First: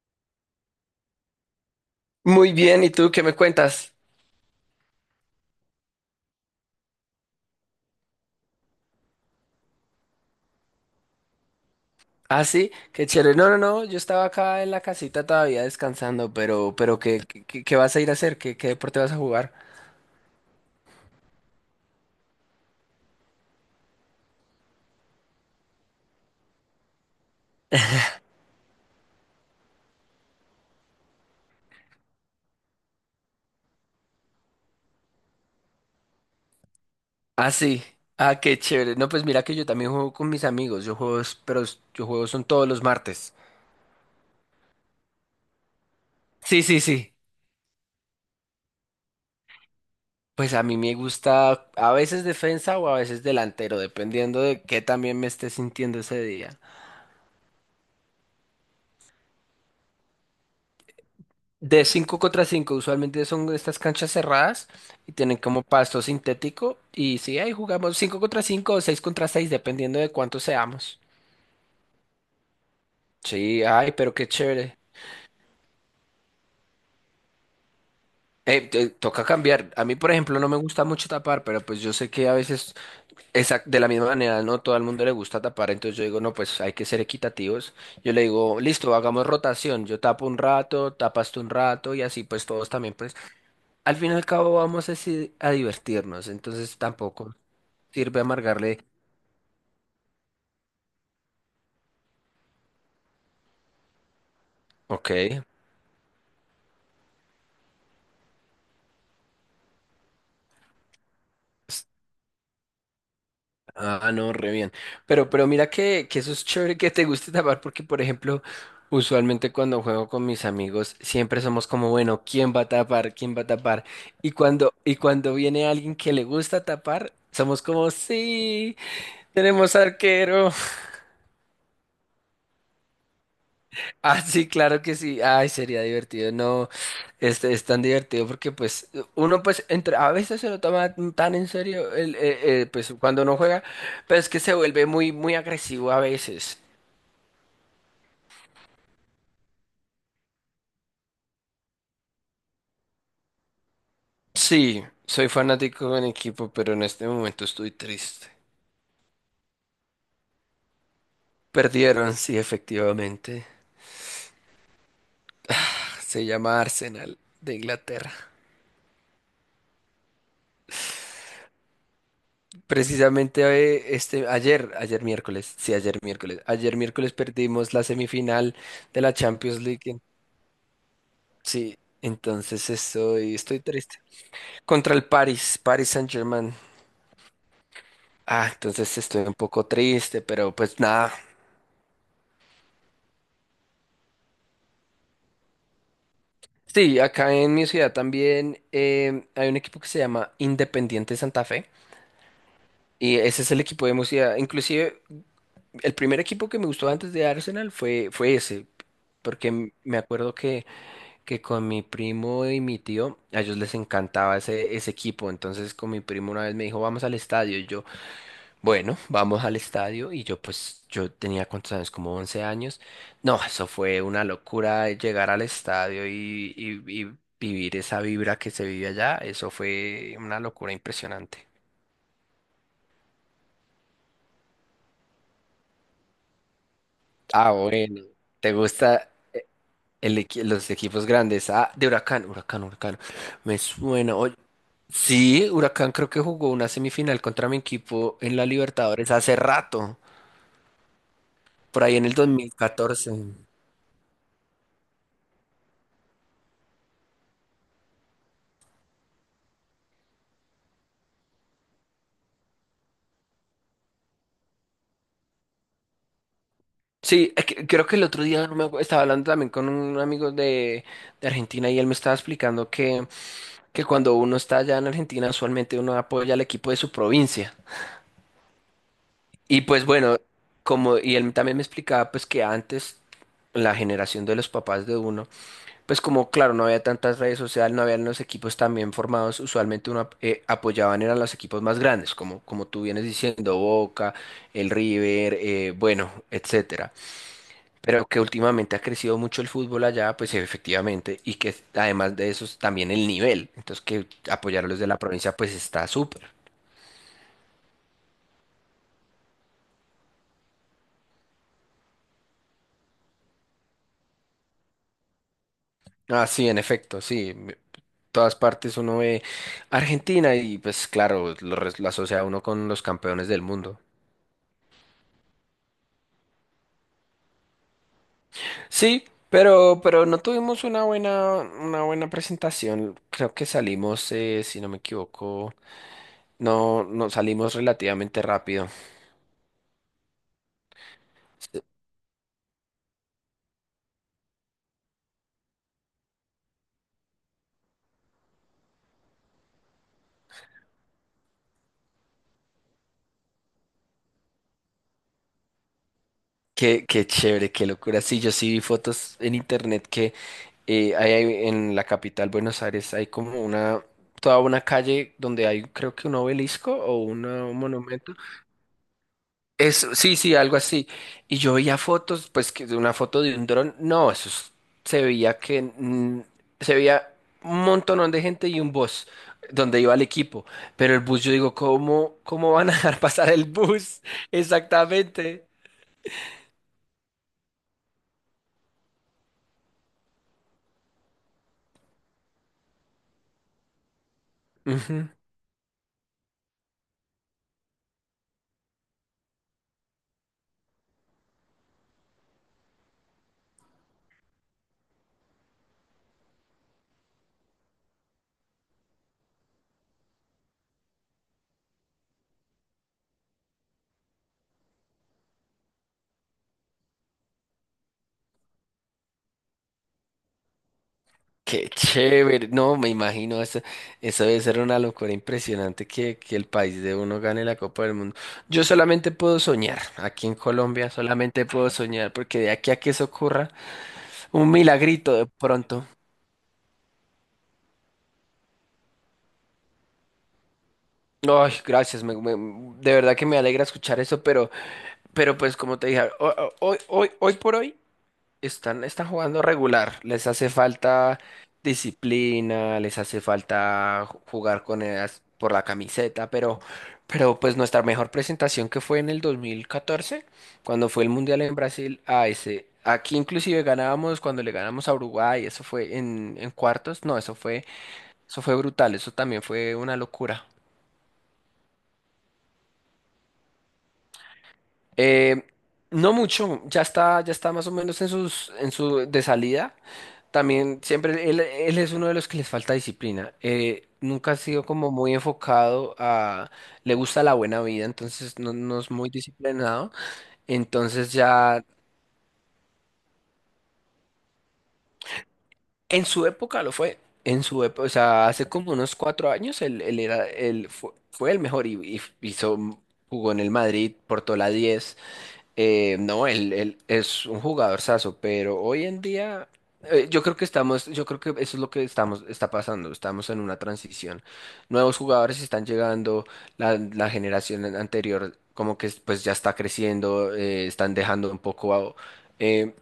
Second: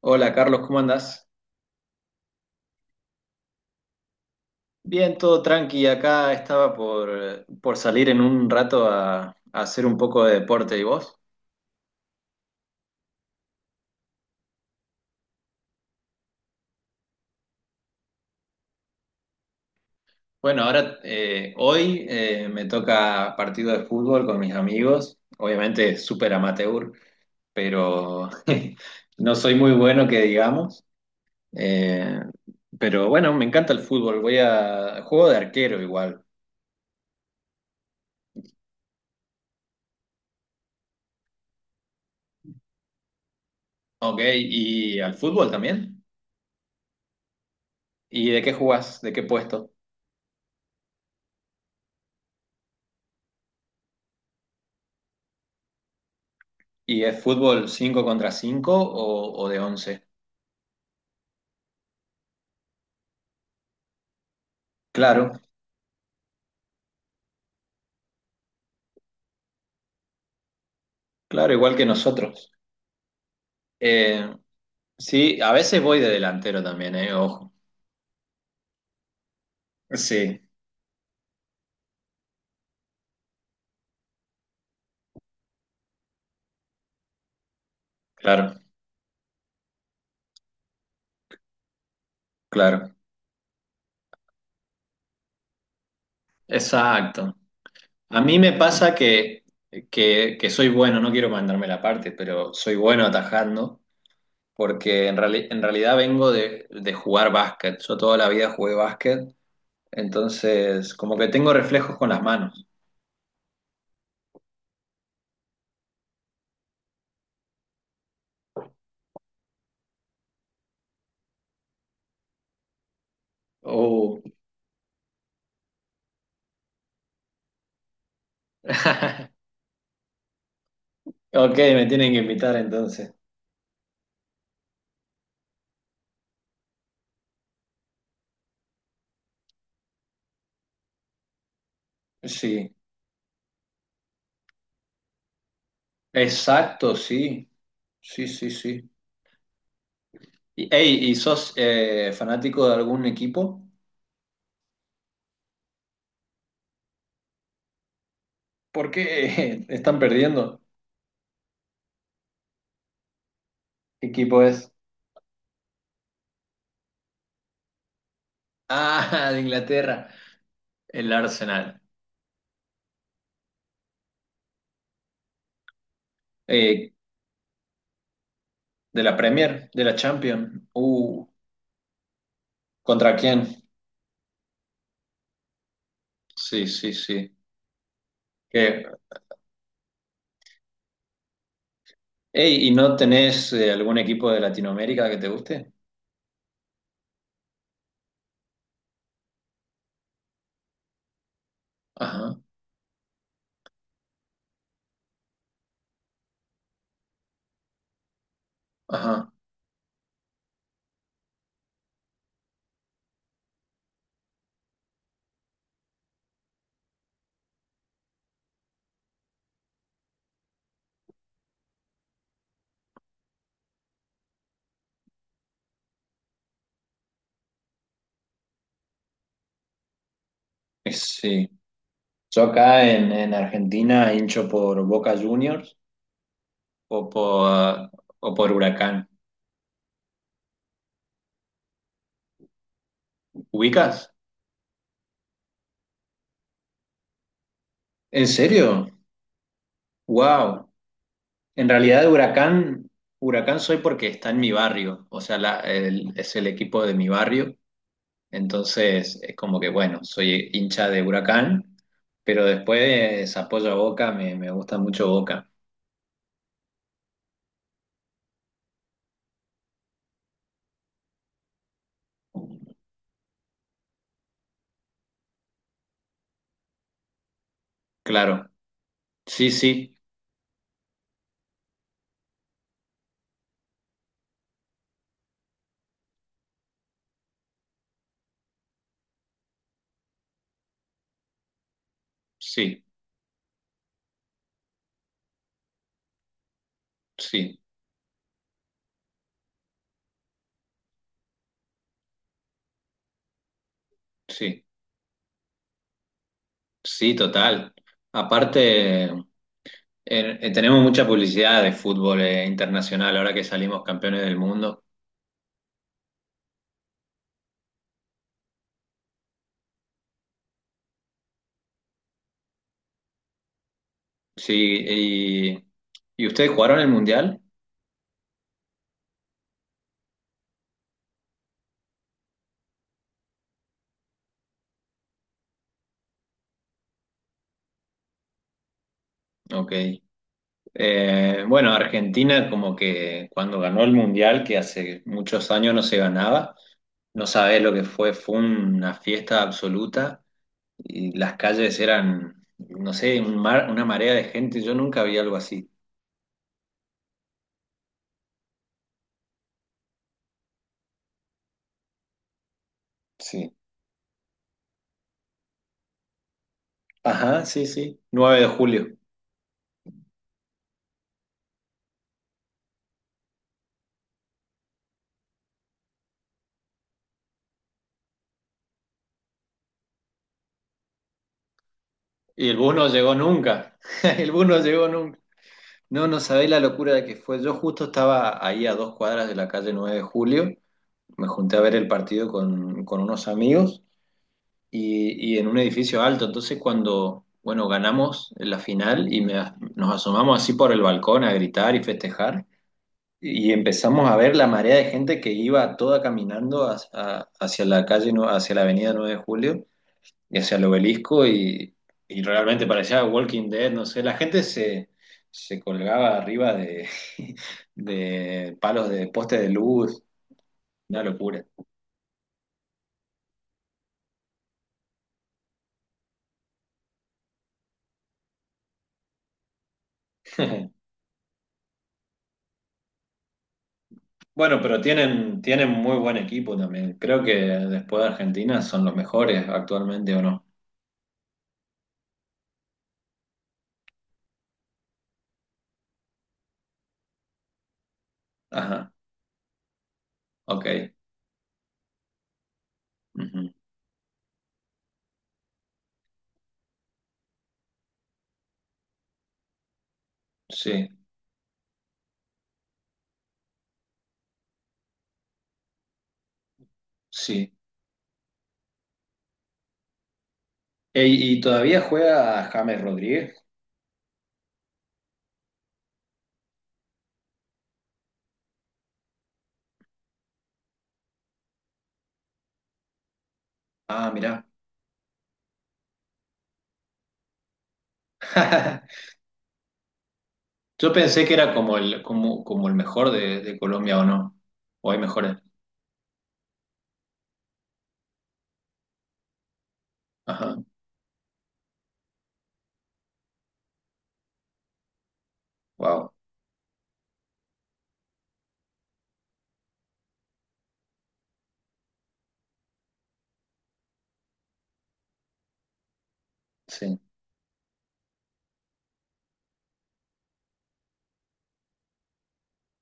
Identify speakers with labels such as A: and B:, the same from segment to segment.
A: Hola Carlos, ¿cómo andás?
B: Muy bien, ¿y tú qué me cuentas?
A: Bien, todo tranqui. Acá estaba por salir en un rato a hacer un poco de deporte. ¿Y vos?
B: Ah, sí, qué chévere. No, yo estaba acá en la casita todavía descansando, pero ¿qué, qué vas a ir a hacer? ¿Qué, qué deporte vas a jugar?
A: Bueno, ahora hoy me toca partido de fútbol con mis amigos. Obviamente súper amateur, pero no soy muy bueno que digamos. Eh, pero bueno, me encanta el fútbol. Voy a juego de arquero igual.
B: Ah, sí. Ah, qué chévere. No, pues mira que yo también juego con mis amigos. Yo juego, yo juego son todos los martes.
A: Ok, ¿y al fútbol también?
B: Sí, sí, sí.
A: ¿Y de qué jugás? ¿De qué puesto?
B: Pues a mí me gusta a veces defensa o a veces delantero, dependiendo de qué también me esté sintiendo ese día.
A: ¿Y es fútbol 5 contra 5 o de once?
B: De 5 contra 5 usualmente son estas canchas cerradas y
A: Claro,
B: tienen como pasto sintético. Y sí, ahí jugamos 5 contra 5 o 6 contra 6 dependiendo de cuántos seamos.
A: claro, igual que nosotros.
B: Sí, ay, pero qué
A: Eh,
B: chévere.
A: sí, a veces voy de delantero también, ojo.
B: Toca cambiar. A mí, por ejemplo,
A: Sí,
B: no me gusta mucho tapar, pero pues yo sé que a veces de la misma manera no todo el mundo le gusta tapar, entonces yo digo, no, pues hay que ser equitativos. Yo le
A: claro,
B: digo, listo, hagamos rotación. Yo tapo un rato, tapas tú un rato y así pues todos también
A: claro.
B: pues al fin y al cabo vamos a, sí, a divertirnos, entonces tampoco
A: Exacto.
B: sirve
A: A mí me
B: amargarle.
A: pasa que soy bueno, no quiero mandarme la parte, pero soy bueno atajando, porque
B: Ok.
A: en realidad vengo de jugar básquet. Yo toda la vida jugué básquet, entonces como que tengo
B: Pues,
A: reflejos con las manos.
B: ah, no, re bien. Pero mira que eso es chévere que te guste tapar porque, por ejemplo, usualmente cuando juego con mis amigos, siempre somos como, bueno, ¿quién va a tapar? ¿Quién va a tapar?
A: Oh.
B: Y cuando viene alguien que le gusta tapar, somos como, sí, tenemos arquero.
A: Ok, me tienen que invitar entonces.
B: Ah, sí, claro que sí. Ay, sería divertido. No, este es tan divertido porque pues uno pues entre a veces se lo toma tan en serio el,
A: Sí,
B: pues cuando no juega, pero es que se vuelve muy muy agresivo a veces.
A: exacto, sí, sí, sí, sí. Y, ey, ¿y sos fanático de algún equipo?
B: Sí, soy fanático de un equipo, pero en este momento estoy triste.
A: ¿Por qué están perdiendo?
B: Perdieron, sí, efectivamente.
A: ¿Qué equipo es?
B: Se llama Arsenal de Inglaterra.
A: Ah, de Inglaterra, el Arsenal.
B: Precisamente ayer, ayer miércoles, sí, ayer miércoles. Ayer
A: Eh,
B: miércoles perdimos la semifinal de
A: de
B: la
A: la
B: Champions
A: Premier, de la
B: League.
A: Champions.
B: Sí, entonces
A: ¿Contra
B: estoy,
A: quién?
B: estoy triste. Contra el Paris Saint-Germain.
A: Sí, sí, sí.
B: Ah,
A: Que-
B: entonces estoy un poco triste, pero pues nada.
A: Ey, ¿y no tenés algún equipo de Latinoamérica que te guste?
B: Sí, acá en mi ciudad también hay un equipo que se llama Independiente Santa Fe.
A: Ajá,
B: Y ese es el equipo de mi ciudad. Inclusive, el primer equipo que me gustó antes de Arsenal fue ese.
A: ajá.
B: Porque me acuerdo que con mi primo y mi tío, a ellos les encantaba ese equipo. Entonces con mi primo una vez me dijo, vamos al estadio. Bueno, vamos al estadio y yo pues yo tenía cuántos años, como 11 años. No, eso fue una locura llegar al estadio y vivir esa vibra que se vive allá. Eso fue una locura impresionante.
A: Sí. Yo acá en Argentina hincho por Boca Juniors. o
B: Ah,
A: por,
B: bueno.
A: o por
B: ¿Te
A: Huracán.
B: gusta los equipos grandes? Ah, de Huracán, Huracán, Huracán. Me
A: ¿Ubicas?
B: suena. Oye, sí, Huracán creo que jugó una semifinal contra mi equipo
A: ¿En
B: en la
A: serio?
B: Libertadores hace rato,
A: ¡Wow! En
B: por ahí en
A: realidad,
B: el 2014.
A: Huracán soy porque está en mi barrio, o sea, es el equipo de mi barrio, entonces es como que, bueno, soy hincha de Huracán, pero después apoyo a Boca, me gusta mucho Boca,
B: Sí, creo que el otro día no me acuerdo, estaba hablando también con un amigo de Argentina y él me estaba explicando que cuando uno está allá en Argentina, usualmente uno apoya al equipo de su provincia.
A: claro. Sí,
B: Y pues
A: sí,
B: bueno, como, y él también me explicaba pues que antes la generación de los papás de uno, pues como claro, no había tantas redes sociales, no habían los equipos tan bien formados, usualmente uno apoyaban eran los equipos más grandes, como, como
A: sí,
B: tú vienes diciendo, Boca, el River, bueno, etcétera.
A: sí,
B: Pero que últimamente ha crecido mucho el fútbol allá, pues efectivamente, y que además de eso es también el nivel. Entonces que
A: sí,
B: apoyar a los de la provincia pues está súper.
A: sí, total. Aparte... Tenemos mucha publicidad de fútbol internacional ahora que salimos campeones del mundo.
B: Ah, sí, en efecto, sí. Todas partes uno ve Argentina y pues claro, lo asocia uno con los campeones del mundo.
A: Sí, ¿y ustedes jugaron el mundial?
B: Sí, pero no tuvimos una buena presentación. Creo que salimos, si no me equivoco, no, no salimos relativamente rápido.
A: Ok. Bueno, Argentina como que cuando ganó el mundial, que hace muchos años no se ganaba, no sabés lo que fue, fue una fiesta absoluta y las calles eran, no sé, una marea de gente, yo nunca vi algo así.
B: Qué, qué chévere, qué locura. Sí, yo sí vi fotos en internet que hay, hay en la capital, Buenos Aires, hay como
A: Sí.
B: una, toda una calle donde hay creo que un obelisco o
A: Ajá,
B: un
A: sí, sí,
B: monumento.
A: 9 de julio.
B: Eso, sí, sí, algo así. Y yo veía fotos, pues que de una foto de un dron, no, se veía que se veía un montonón de gente y un bus donde iba el equipo. Pero el bus, yo digo, ¿cómo,
A: Y
B: cómo
A: el
B: van a
A: bus no
B: dejar
A: llegó
B: pasar el
A: nunca,
B: bus?
A: el bus no llegó nunca.
B: Exactamente.
A: No, no sabéis la locura de que fue. Yo justo estaba ahí a dos cuadras de la calle 9 de Julio. Me junté a ver el partido con unos amigos
B: Ujú.
A: y en un edificio alto. Entonces cuando, bueno, ganamos la final y nos asomamos así por el balcón a gritar y festejar y empezamos a ver la marea de gente que iba toda caminando hacia la hacia la avenida 9 de Julio y hacia el obelisco y realmente parecía Walking Dead, no sé, se colgaba arriba de, de palos de postes de luz, una locura.
B: Qué chévere, no me imagino, eso debe ser una locura impresionante que el país de uno gane la Copa del Mundo. Yo solamente puedo soñar, aquí en Colombia solamente puedo soñar, porque de aquí a que eso ocurra, un
A: Bueno, pero
B: milagrito de
A: tienen, tienen
B: pronto.
A: muy buen equipo también. Creo que después de Argentina son los mejores actualmente o no.
B: Ay, gracias, de verdad que me alegra escuchar eso, pero pues como te dije, hoy, hoy por hoy. Están,
A: Ajá,
B: están jugando regular, les hace
A: ok.
B: falta disciplina, les hace
A: Ujú.
B: falta jugar con ellas por la camiseta, pero pues nuestra mejor presentación que fue en el 2014,
A: Sí,
B: cuando fue el Mundial en Brasil, a ese, aquí inclusive ganábamos cuando le ganamos a Uruguay, eso fue en cuartos, no,
A: sí.
B: eso fue brutal, eso también fue una locura.
A: Ey, ¿y todavía juega James Rodríguez?
B: Eh, no mucho, ya está más o menos en sus, en su de salida. También siempre él, él es uno de los que les falta disciplina.
A: Ah,
B: Nunca ha
A: mirá.
B: sido como muy enfocado a, le gusta la buena vida, entonces no, no es muy disciplinado.
A: Yo
B: Entonces
A: pensé que era
B: ya,
A: como como el mejor de Colombia o no. O hay mejores.
B: en su época lo fue. En su época, o sea, hace como unos 4 años él, él era,
A: Ajá,
B: él fue, fue el mejor y hizo, jugó en el Madrid, portó la 10.
A: wow,
B: No, él, él es un jugadorzazo, pero hoy en día yo creo que estamos, yo creo que eso es lo que estamos, está pasando, estamos en una transición. Nuevos jugadores están llegando, la,
A: sí,
B: la generación anterior como que pues ya está creciendo, están dejando un poco eh,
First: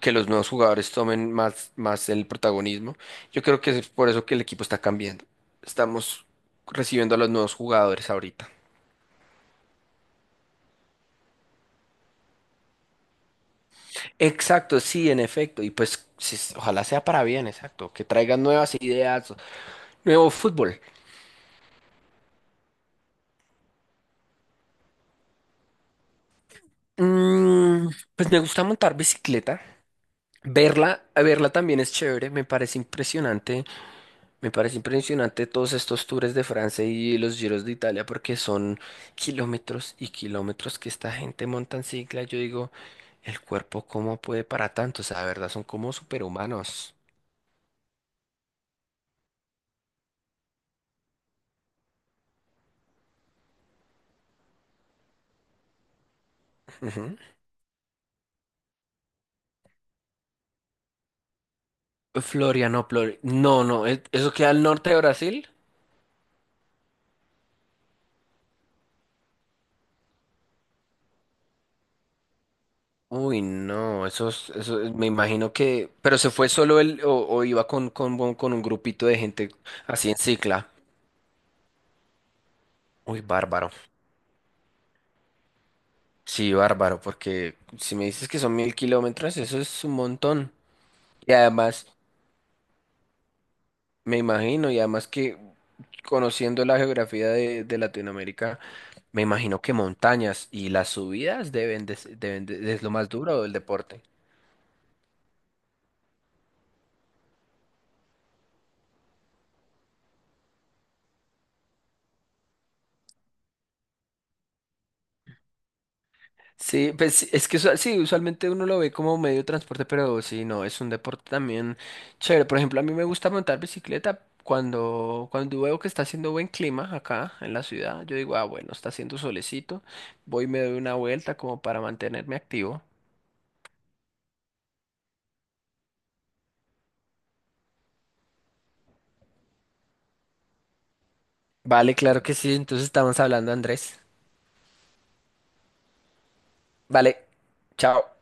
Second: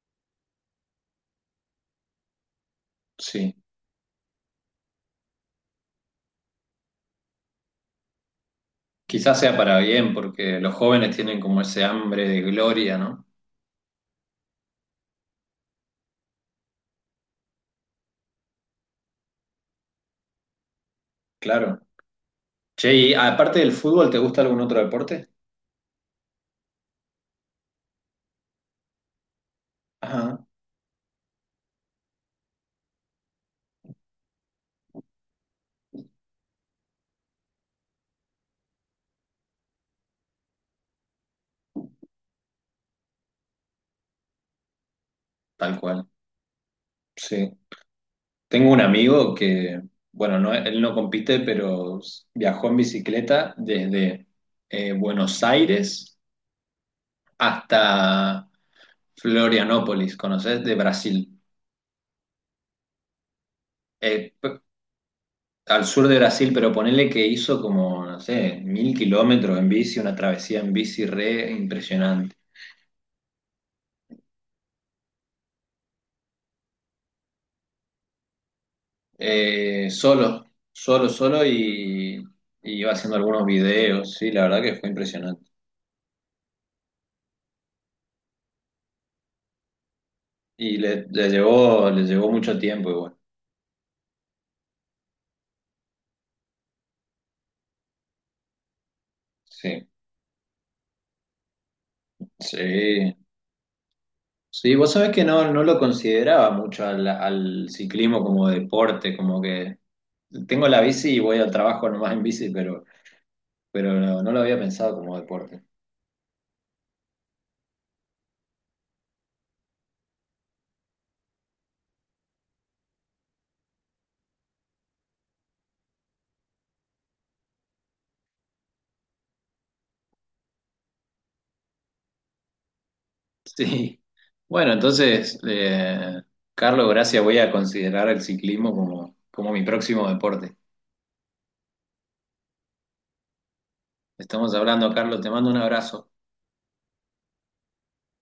B: que los nuevos jugadores tomen más, más el protagonismo. Yo
A: sí.
B: creo que es por eso que el equipo está cambiando. Estamos recibiendo a los nuevos jugadores ahorita.
A: Quizás sea para bien, porque los jóvenes tienen como ese hambre de gloria, ¿no?
B: Exacto, sí, en efecto. Y pues sí, ojalá sea para bien, exacto. Que traigan nuevas ideas, nuevo fútbol.
A: Claro. Che, y aparte del fútbol, ¿te gusta algún otro deporte?
B: Mm, pues me gusta montar bicicleta.
A: Ajá,
B: Verla, verla también es chévere, me parece impresionante todos estos tours de Francia y los giros de Italia porque son kilómetros y kilómetros que esta gente monta en cicla. Yo digo, el cuerpo cómo puede para tanto, o sea, de verdad son
A: tal
B: como
A: cual,
B: superhumanos.
A: sí. Tengo un amigo que, bueno, no, él no compite, pero viajó en bicicleta desde Buenos Aires
B: Ujú.
A: hasta Florianópolis, ¿conoces? De Brasil.
B: Florianópolis, no, no, ¿eso
A: Eh,
B: queda al norte de Brasil?
A: al sur de Brasil, pero ponele que hizo como, no sé, 1000 kilómetros en bici, una travesía en bici re impresionante.
B: Uy, no, eso, me imagino que, pero se fue solo él o iba con, con un grupito de gente
A: Eh,
B: así en
A: solo,
B: cicla.
A: Solo y iba haciendo
B: Uy,
A: algunos
B: bárbaro.
A: videos, sí, la verdad que fue impresionante.
B: Sí, bárbaro, porque si me dices que son 1.000 kilómetros, eso es un montón.
A: Y
B: Y además,
A: le llevó mucho tiempo igual,
B: me imagino, y además que conociendo la geografía de Latinoamérica, me imagino que
A: sí.
B: montañas y las subidas deben es lo más
A: Sí,
B: duro del deporte.
A: sí, vos sabés que no, no lo consideraba mucho al ciclismo como deporte, como que tengo la bici y voy al trabajo nomás en bici, pero no, no lo había pensado como deporte.
B: Sí, pues sí, es que sí, usualmente uno lo ve como medio de transporte, pero sí, no, es un deporte también chévere. Por ejemplo, a mí me gusta montar bicicleta cuando, cuando veo que está haciendo buen clima acá en la ciudad. Yo digo, ah, bueno, está haciendo solecito, voy y me doy una vuelta como para mantenerme activo.
A: Sí. Bueno, entonces, Carlos, gracias. Voy a considerar el ciclismo como mi próximo deporte.
B: Vale, claro que sí, entonces estamos hablando, Andrés.
A: Estamos hablando, Carlos. Te mando un abrazo.
B: Vale, chao.